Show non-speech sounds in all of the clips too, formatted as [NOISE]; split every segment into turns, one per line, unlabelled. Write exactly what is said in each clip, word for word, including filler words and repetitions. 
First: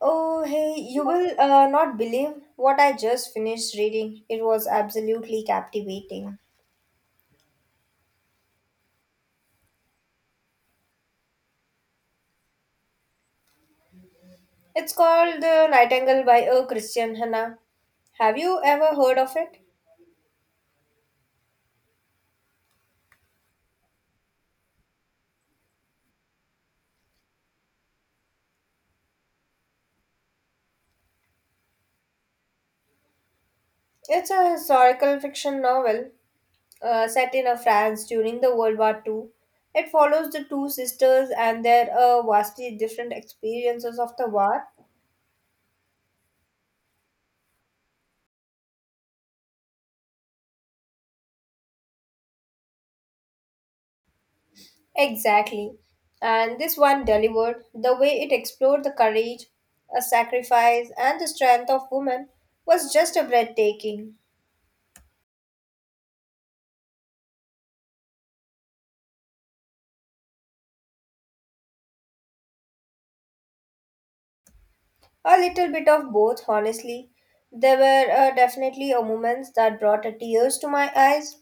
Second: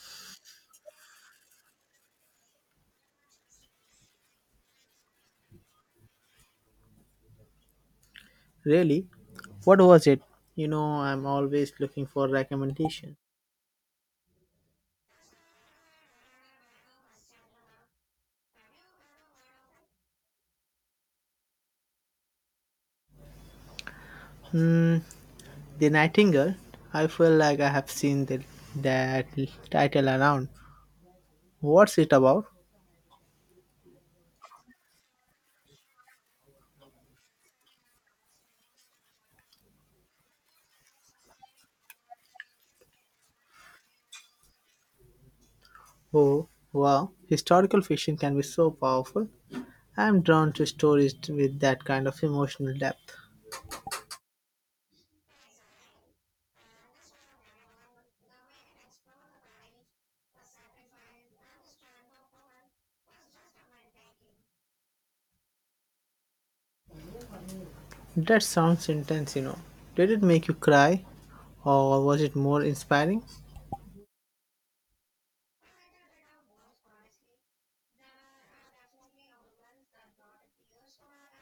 Oh, hey, you will uh, not believe what I just finished reading. It was absolutely captivating.
Really? What was it? You know, I'm always looking for recommendations.
It's called The Nightingale by a Christian Hannah. Have you ever heard of it?
Hmm, The Nightingale. I feel like I have seen the, that title around. What's it about?
It's a historical fiction novel uh, set in uh, France during the World War Two. It follows the two sisters and their uh, vastly different experiences of the war.
Oh, wow. Historical fiction can be so powerful. I'm drawn to stories with that kind of emotional depth.
Exactly. And this one delivered the way it explored the courage, a sacrifice, and the strength of women was just a breathtaking.
That sounds intense, you know. Did it make you cry? Or was it more inspiring?
A little bit of both, honestly. There were uh, definitely a moments that brought a tears to my eyes,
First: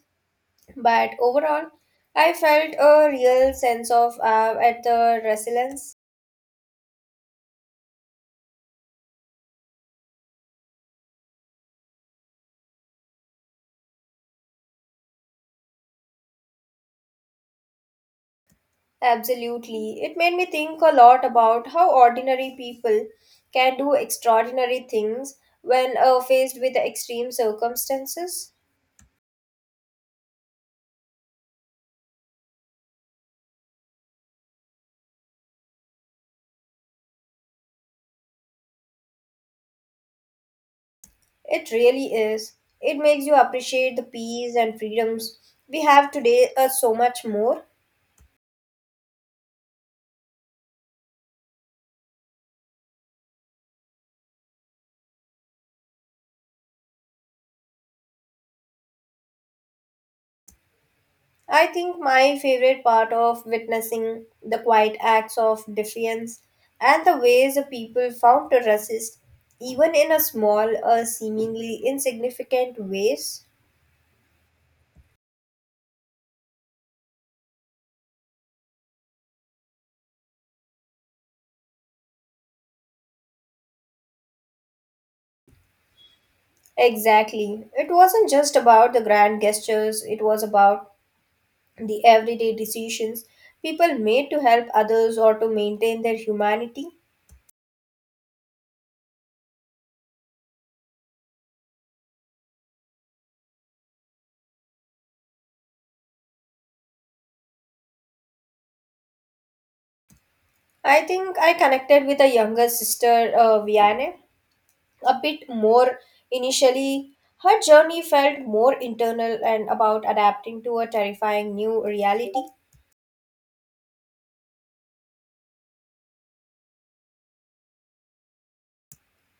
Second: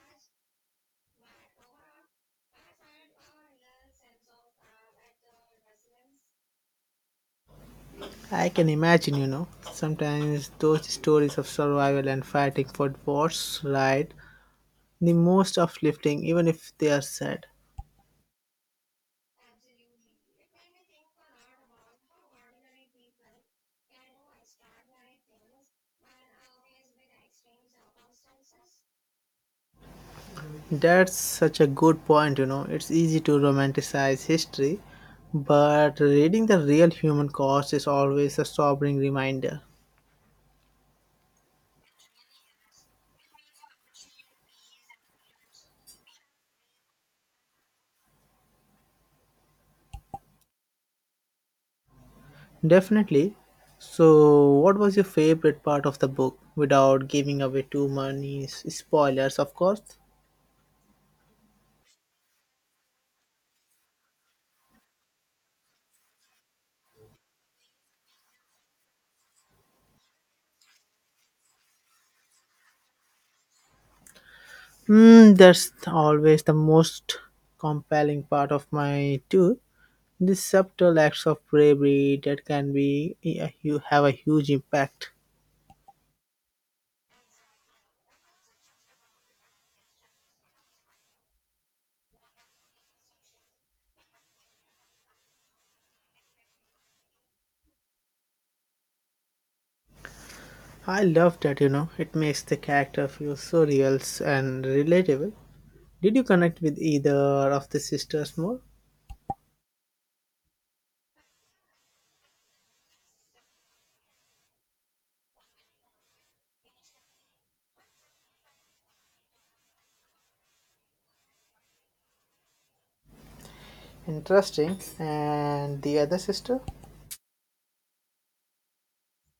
but overall, I felt a real sense of awe at the resilience.
I can imagine, you know, sometimes those stories of survival and fighting for what's right, the most uplifting, even if they are sad.
Absolutely. It made me think a lot about how ordinary people can do extraordinary things when uh, faced with extreme circumstances.
That's such a good point, you know. It's easy to romanticize history, but reading the real human cost is always a sobering reminder.
It really is. It makes you appreciate the peace and freedoms we have today uh, so much more.
Definitely. So, what was your favorite part of the book without giving away too many s- spoilers, of course?
I think my favorite part of witnessing the quiet acts of defiance and the ways the people found to resist, even in a small, uh, seemingly insignificant ways.
Mm, that's always the most compelling part of my tour. The subtle acts of bravery that can be, yeah, you have a huge impact.
Exactly. It wasn't just about the grand gestures, it was about the everyday decisions people made to help others or to maintain their humanity.
I love that, you know, it makes the character feel so real and relatable. Did you connect with either of the sisters more?
I think I connected with a younger sister, uh, Vianney, a bit more initially. Her journey felt more internal and about adapting to a terrifying new reality.
Interesting. And the other sister?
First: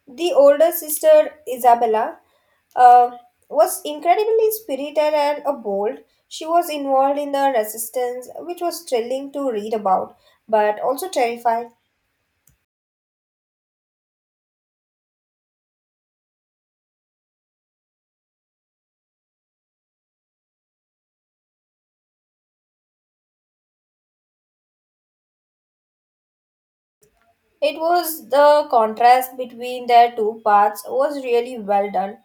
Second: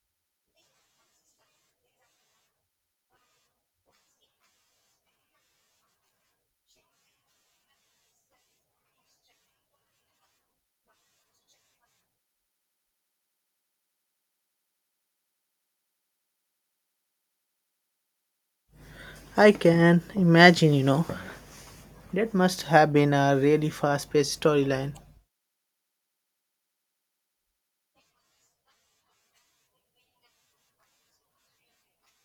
The older sister, Isabella, uh, was incredibly spirited and uh, bold. She was involved in the resistance, which was thrilling to read about, but also terrifying.
I can imagine, you know, that must have been a really fast paced storyline.
It was the contrast between their two paths was really well done.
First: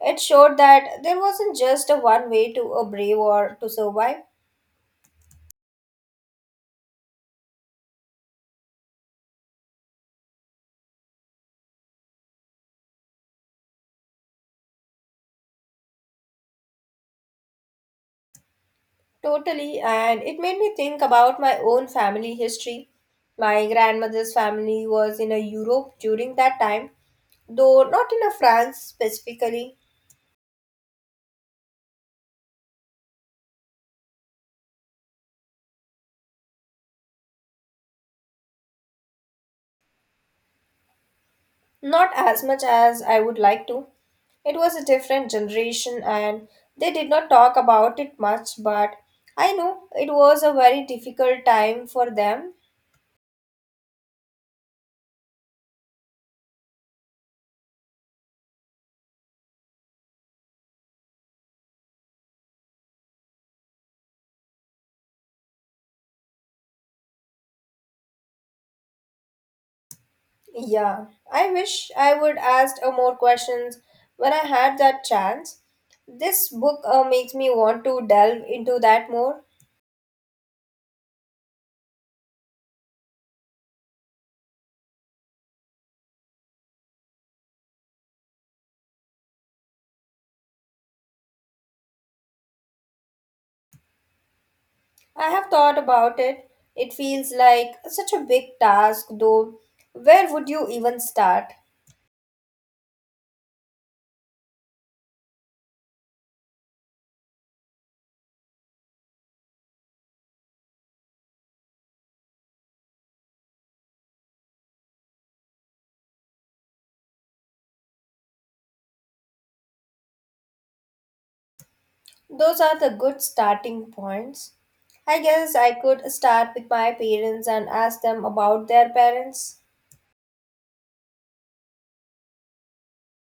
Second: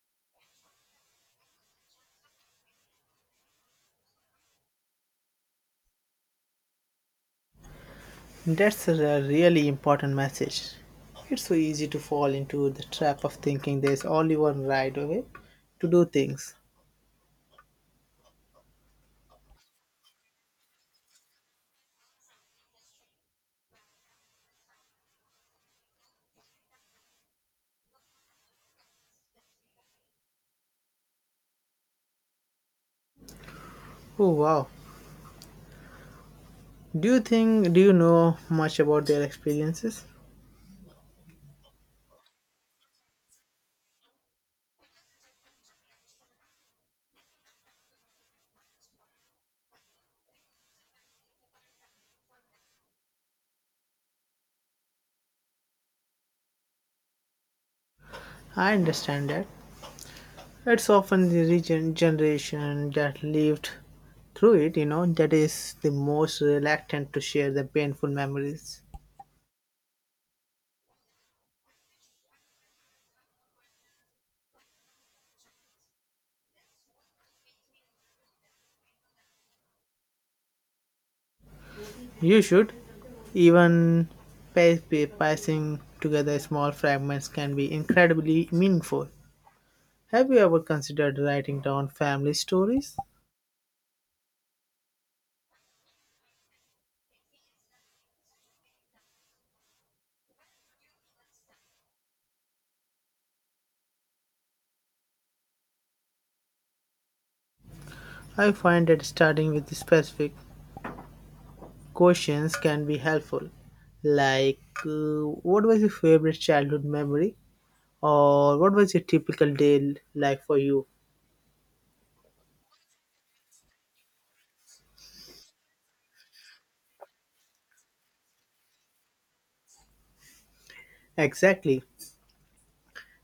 It showed that there wasn't just a one way to a brave or to survive.
That's a really important message. It's so easy to fall into the trap of thinking there's only one right way to do things.
Totally, and it made me think about my own family history. My grandmother's family was in a Europe during that time though not in a France specifically.
Oh wow. Do you think do you know much about their experiences?
Not as much as I would like to. It was a different generation and they did not talk about it much, but I know it was a very difficult time for them.
I understand that. It's often the region generation that lived through it, you know, that is the most reluctant to share the painful memories.
Yeah, I wish I would asked uh, more questions when I had that chance. This book uh, makes me want to delve into that more.
You should. Even pi- pi- piecing together small fragments can be incredibly meaningful. Have you ever considered writing down family stories?
I have thought about it. It feels like such a big task, though. Where would you even start?
I find that starting with specific questions can be helpful. Like, uh, what was your favorite childhood memory? Or what was your typical day like for you?
Those are the good starting points. I guess I could start with my parents and ask them about their parents.
Exactly.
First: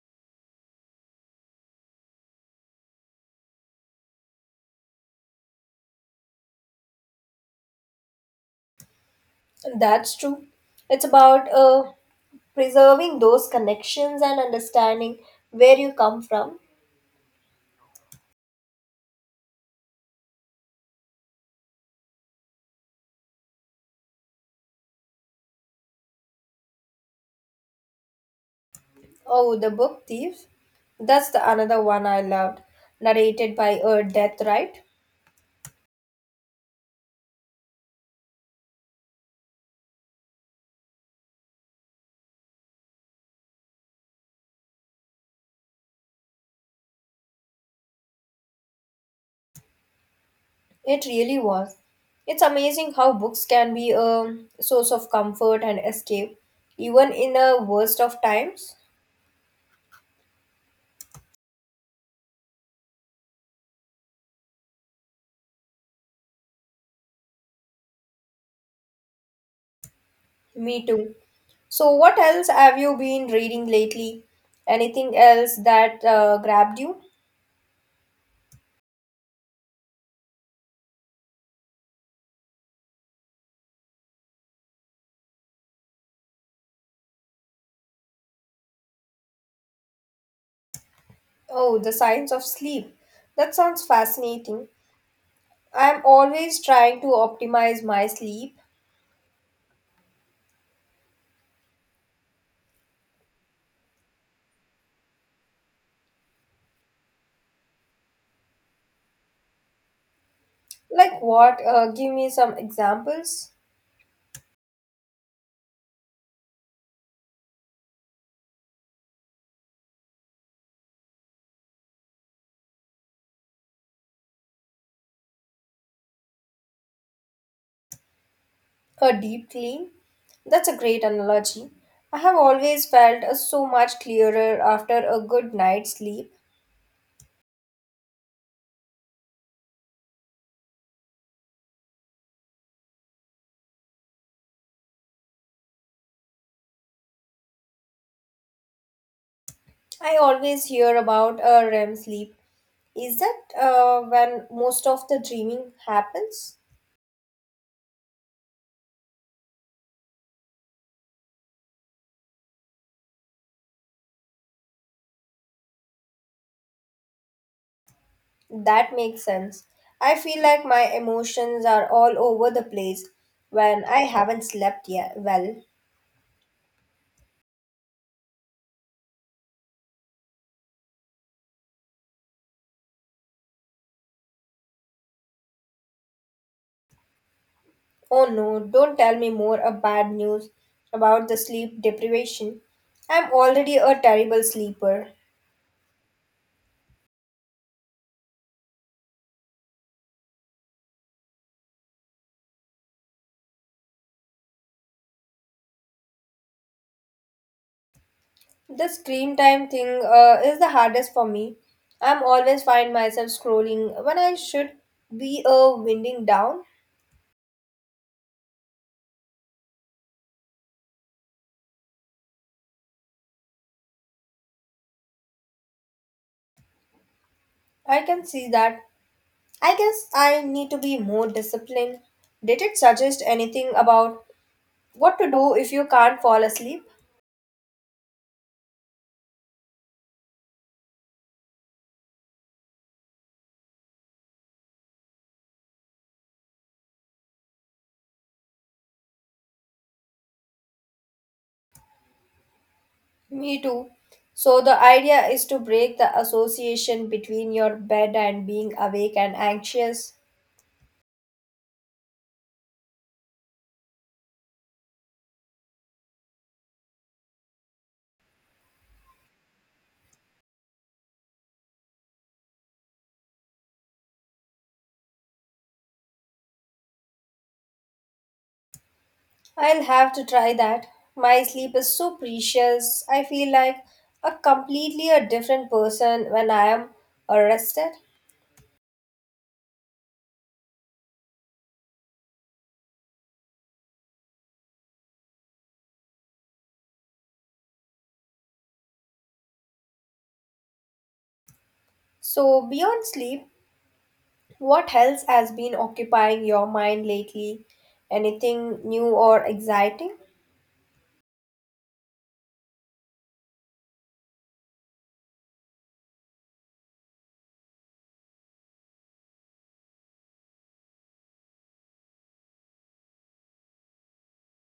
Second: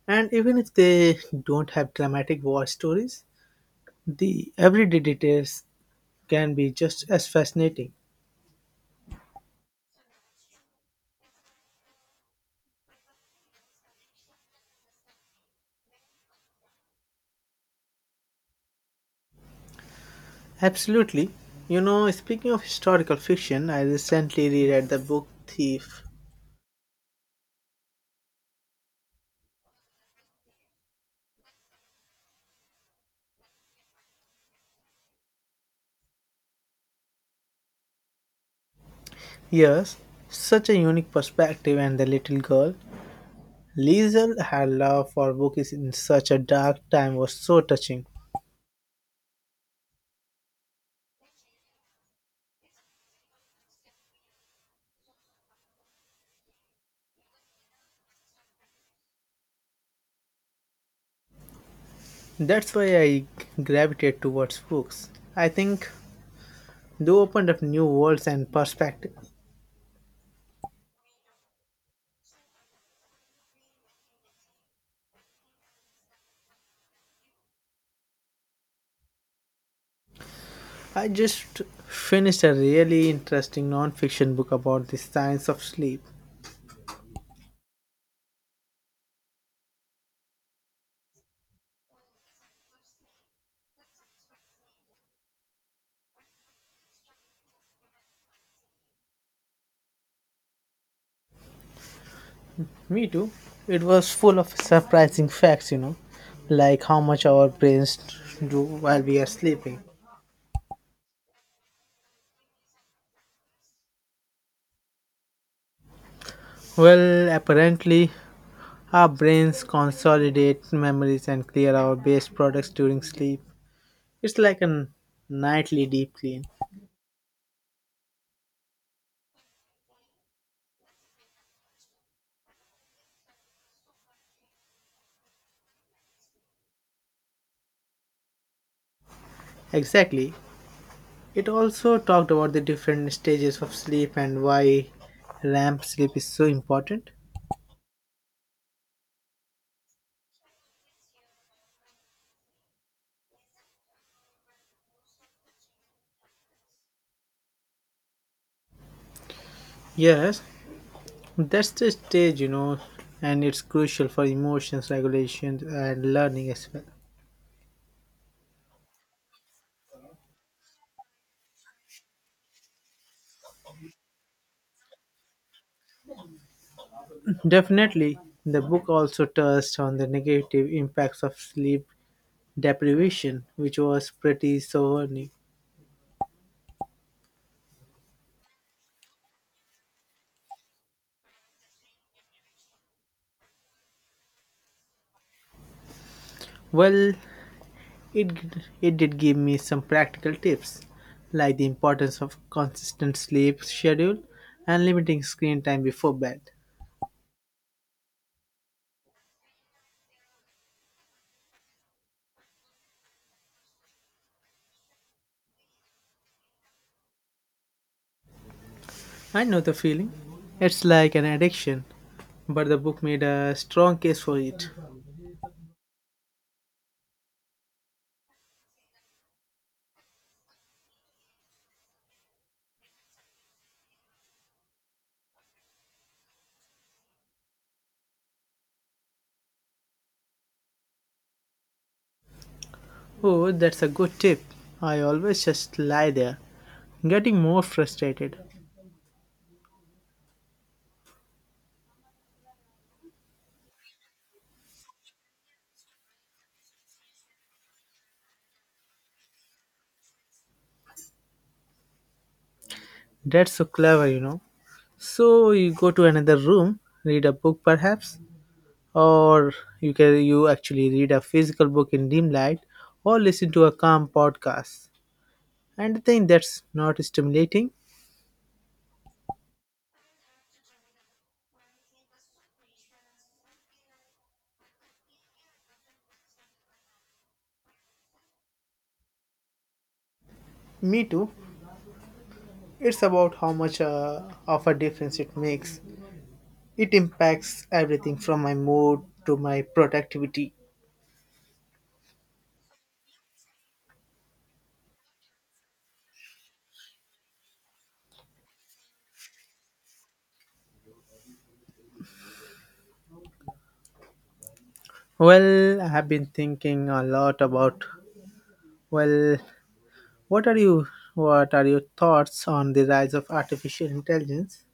And even if they don't have dramatic war stories, the everyday details can be just as fascinating.
That's true. It's about uh, preserving those connections and understanding where you come from.
Absolutely. You know, speaking of historical fiction, I recently reread the book Thief.
Oh, The Book Thief. That's the another one I loved, narrated by uh, Death Right.
Yes, such a unique perspective, and the little girl, Liesel, had love for books in such a dark time was so touching.
It really was. It's amazing how books can be a source of comfort and escape, even in the worst of times.
That's why I gravitate towards books. I think they opened up new worlds and perspectives.
Me too. So, what else have you been reading lately? Anything else that uh, grabbed you?
I just finished a really interesting non-fiction book about the science of sleep.
Oh, The Science of Sleep. That sounds fascinating. I'm always trying to optimize my sleep.
Me too. It was full of surprising facts, you know, like how much our brains do while we are sleeping.
Like what? Uh, give me some examples.
Well, apparently our brains consolidate memories and clear our waste products during sleep. It's like a nightly deep clean.
A deep clean. That's a great analogy. I have always felt uh, so much clearer after a good night's sleep.
Exactly. It also talked about the different stages of sleep and why R E M sleep is so important.
I always hear about a R E M sleep. Is that uh, when most of the dreaming happens?
Yes, that's the stage, you know, and it's crucial for emotions regulation and learning as well.
That makes sense. I feel like my emotions are all over the place when I haven't slept yet. Well,
Definitely, the book also touched on the negative impacts of sleep deprivation, which was pretty sobering.
oh no, don't tell me more of bad news about the sleep deprivation. I'm already a terrible sleeper.
Well, It, it did give me some practical tips, like the importance of consistent sleep schedule and limiting screen time before bed.
The screen time thing uh, is the hardest for me. I'm always find myself scrolling when I should be uh, winding down.
I know the feeling. It's like an addiction, but the book made a strong case for it.
I can see that. I guess I need to be more disciplined. Did it suggest anything about what to do if you can't fall asleep?
Oh, that's a good tip. I always just lie there, getting more frustrated.
Me too. So, the idea is to break the association between your bed and being awake and anxious.
That's so clever, you know. So you go to another room, read a book perhaps, or you can you actually read a physical book in dim light or listen to a calm podcast, and I think that's not stimulating.
I'll have to try that. My sleep is so precious. I feel like a completely a different person when I am rested.
Me too. It's about how much uh, of a difference it makes. It impacts everything from my mood to my productivity.
So, beyond sleep, what else has been occupying your mind lately? Anything new or exciting?
Well, I have been thinking a lot about, well what are you what are your thoughts on the rise of artificial intelligence?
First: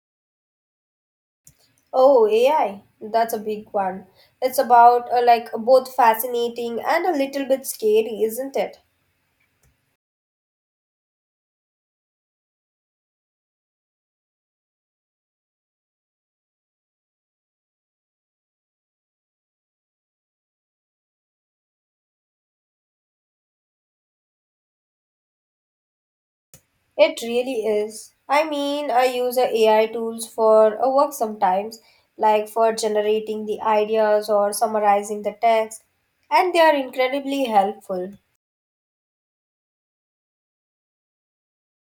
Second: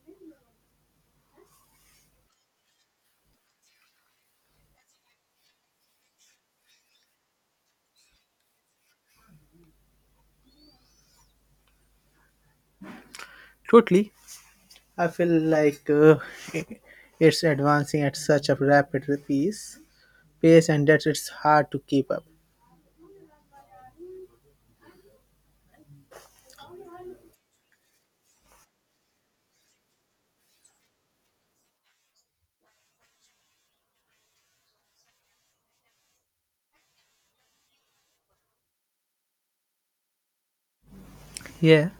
Oh, A I. That's a big one. It's about uh, like both fascinating and a little bit scary, isn't it?
Totally. I feel like uh, [LAUGHS] it's advancing at such a rapid pace, pace, and that it's hard to keep up.
It really is. I mean, I use uh, A I tools for uh, work sometimes, like for generating the ideas or summarizing the text, and they are incredibly helpful.
Yeah,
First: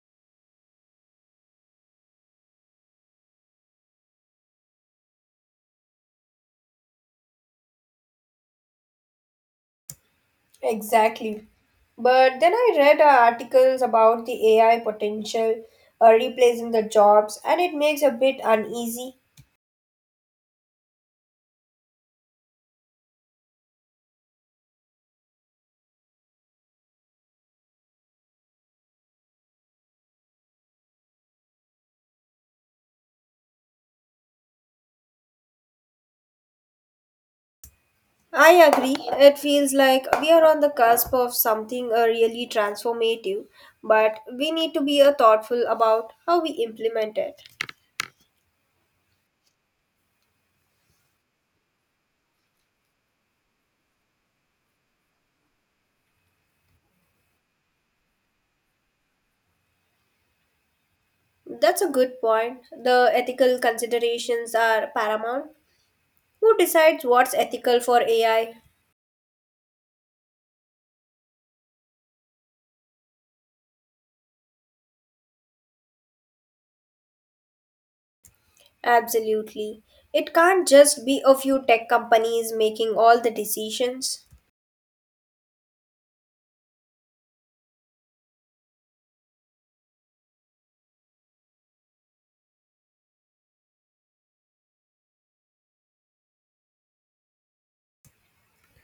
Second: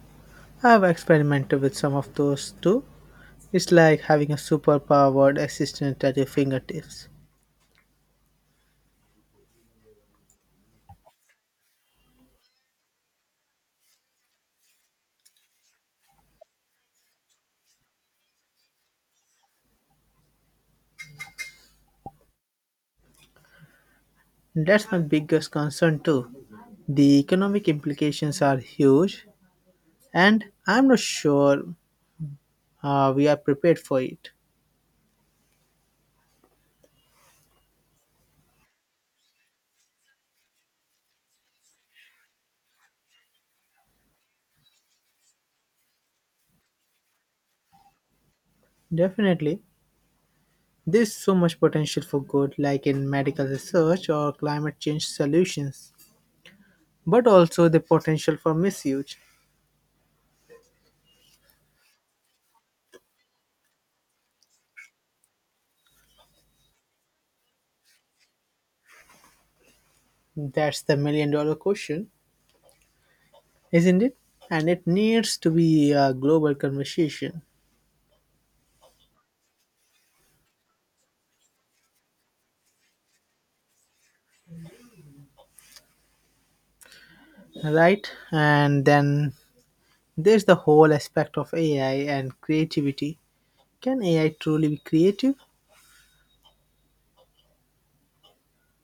I've experimented with some of those too. It's like having a superpowered assistant at your fingertips.
Exactly. But then I read uh, articles about the A I potential uh, replacing the jobs, and it makes a bit uneasy.
That's my biggest concern too. The economic implications are huge, and I'm not sure uh, we are prepared for it.
I agree. It feels like we are on the cusp of something uh, really transformative, but we need to be uh, thoughtful about how we implement it.
Definitely, there's so much potential for good, like in medical research or climate change solutions, but also the potential for misuse.
That's a good point. The ethical considerations are paramount. Who decides what's ethical for A I?
That's the million dollar question, isn't it? And it needs to be a global conversation,
Absolutely. It can't just be a few tech companies making all the decisions.
right? And then there's the whole aspect of A I and creativity. Can A I truly be creative?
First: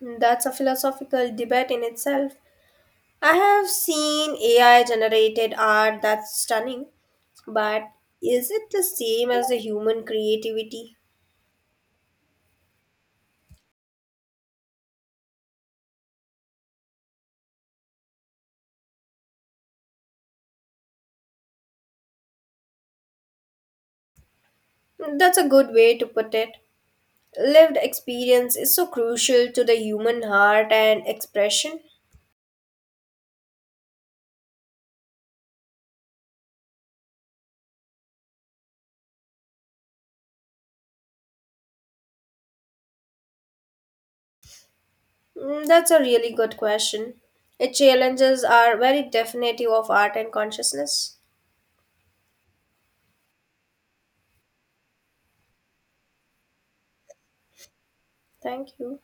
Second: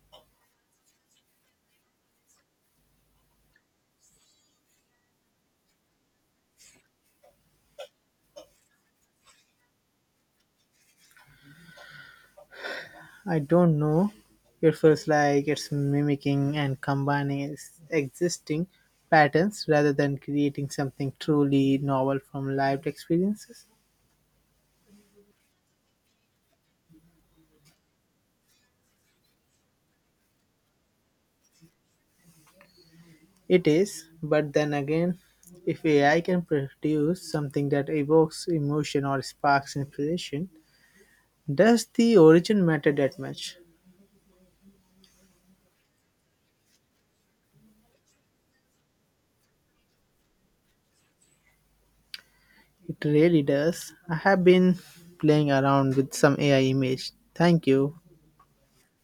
That's a philosophical debate in itself. I have seen A I generated art that's stunning, but is it the same as the human creativity?
I don't know. It feels like it's mimicking and combining ex- existing patterns rather than creating something truly novel from lived experiences.
That's a good way to put it. Lived experience is so crucial to the human heart and expression.
It is, but then again, if A I can produce something that evokes emotion or sparks inspiration, does the origin matter that much?
Mm, that's a really good question. It challenges are very definitive of art and consciousness.
It really does. I have been playing around with some A I image. Thank you.
Thank you.